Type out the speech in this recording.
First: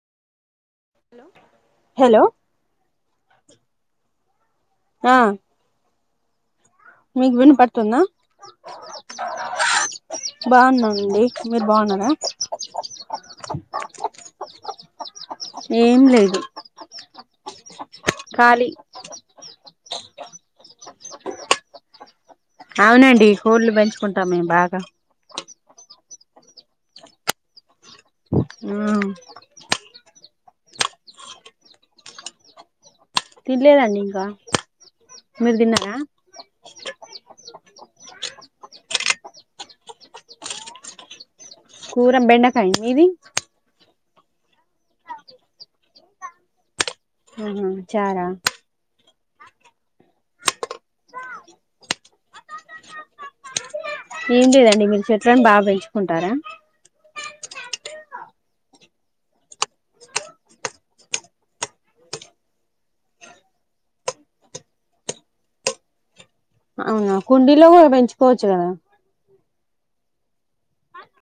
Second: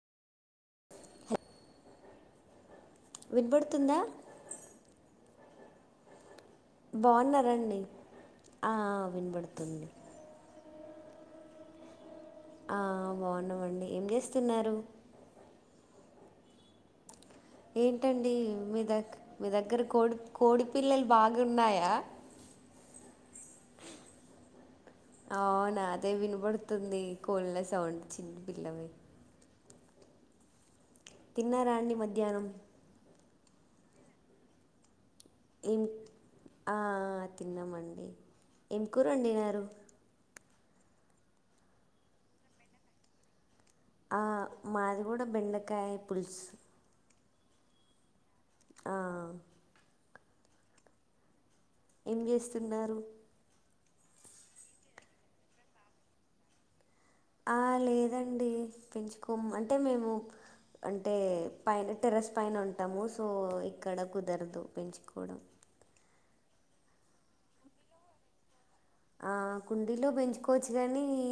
Hello వినపడుతుందా ఆ మీకు బాగున్నారండి వినపడుతుందా ఆ ఆ వినబడుతుంది అండి మీరు బాగున్నారా. ఆ బాగున్నామండి ఏం చేస్తున్నారు. ఏం లేదు ఏంటండి ఖాళీ మీ దగ్ మీ దగ్గరకు కోడి కోడి పిల్లలు బాగున్నాయా. అవునండి కోళ్లు పెంచుకుంటాం మేము బాగా అవునా అదే వినపడుతుంది కోళ్ల శ బ్ధం చిన్న పిల్లవి మ్మ్ తిన్నారాండి మధ్యాహ్నం. తిన్లేదండి ఇంకా మీరు ఏం తిన్నారా ఆ తిన్నామండి. ఏం కూరోండినారు. కూరెం బెండకాయి మీది ఆ మాది కూడా బెండకాయ్ పుల్స్ ఊహు చారా ఆ ఏం చేస్తున్నారు. ఏం లేదండి మీరు చెట్లని బాగ పెంచుకుంటారా ఆ లేదండి పెంచుకోము అంటే మేము అంటే పైన టెరస్ పైన ఉంటాము సో ఇక్కడ కుదరదు పెంచుకోవడం. అవునా కుండీలో కూడా పెంచుకోవచ్చు కదా ఆ కుండీలో పెంచుకోవచ్చు కానీ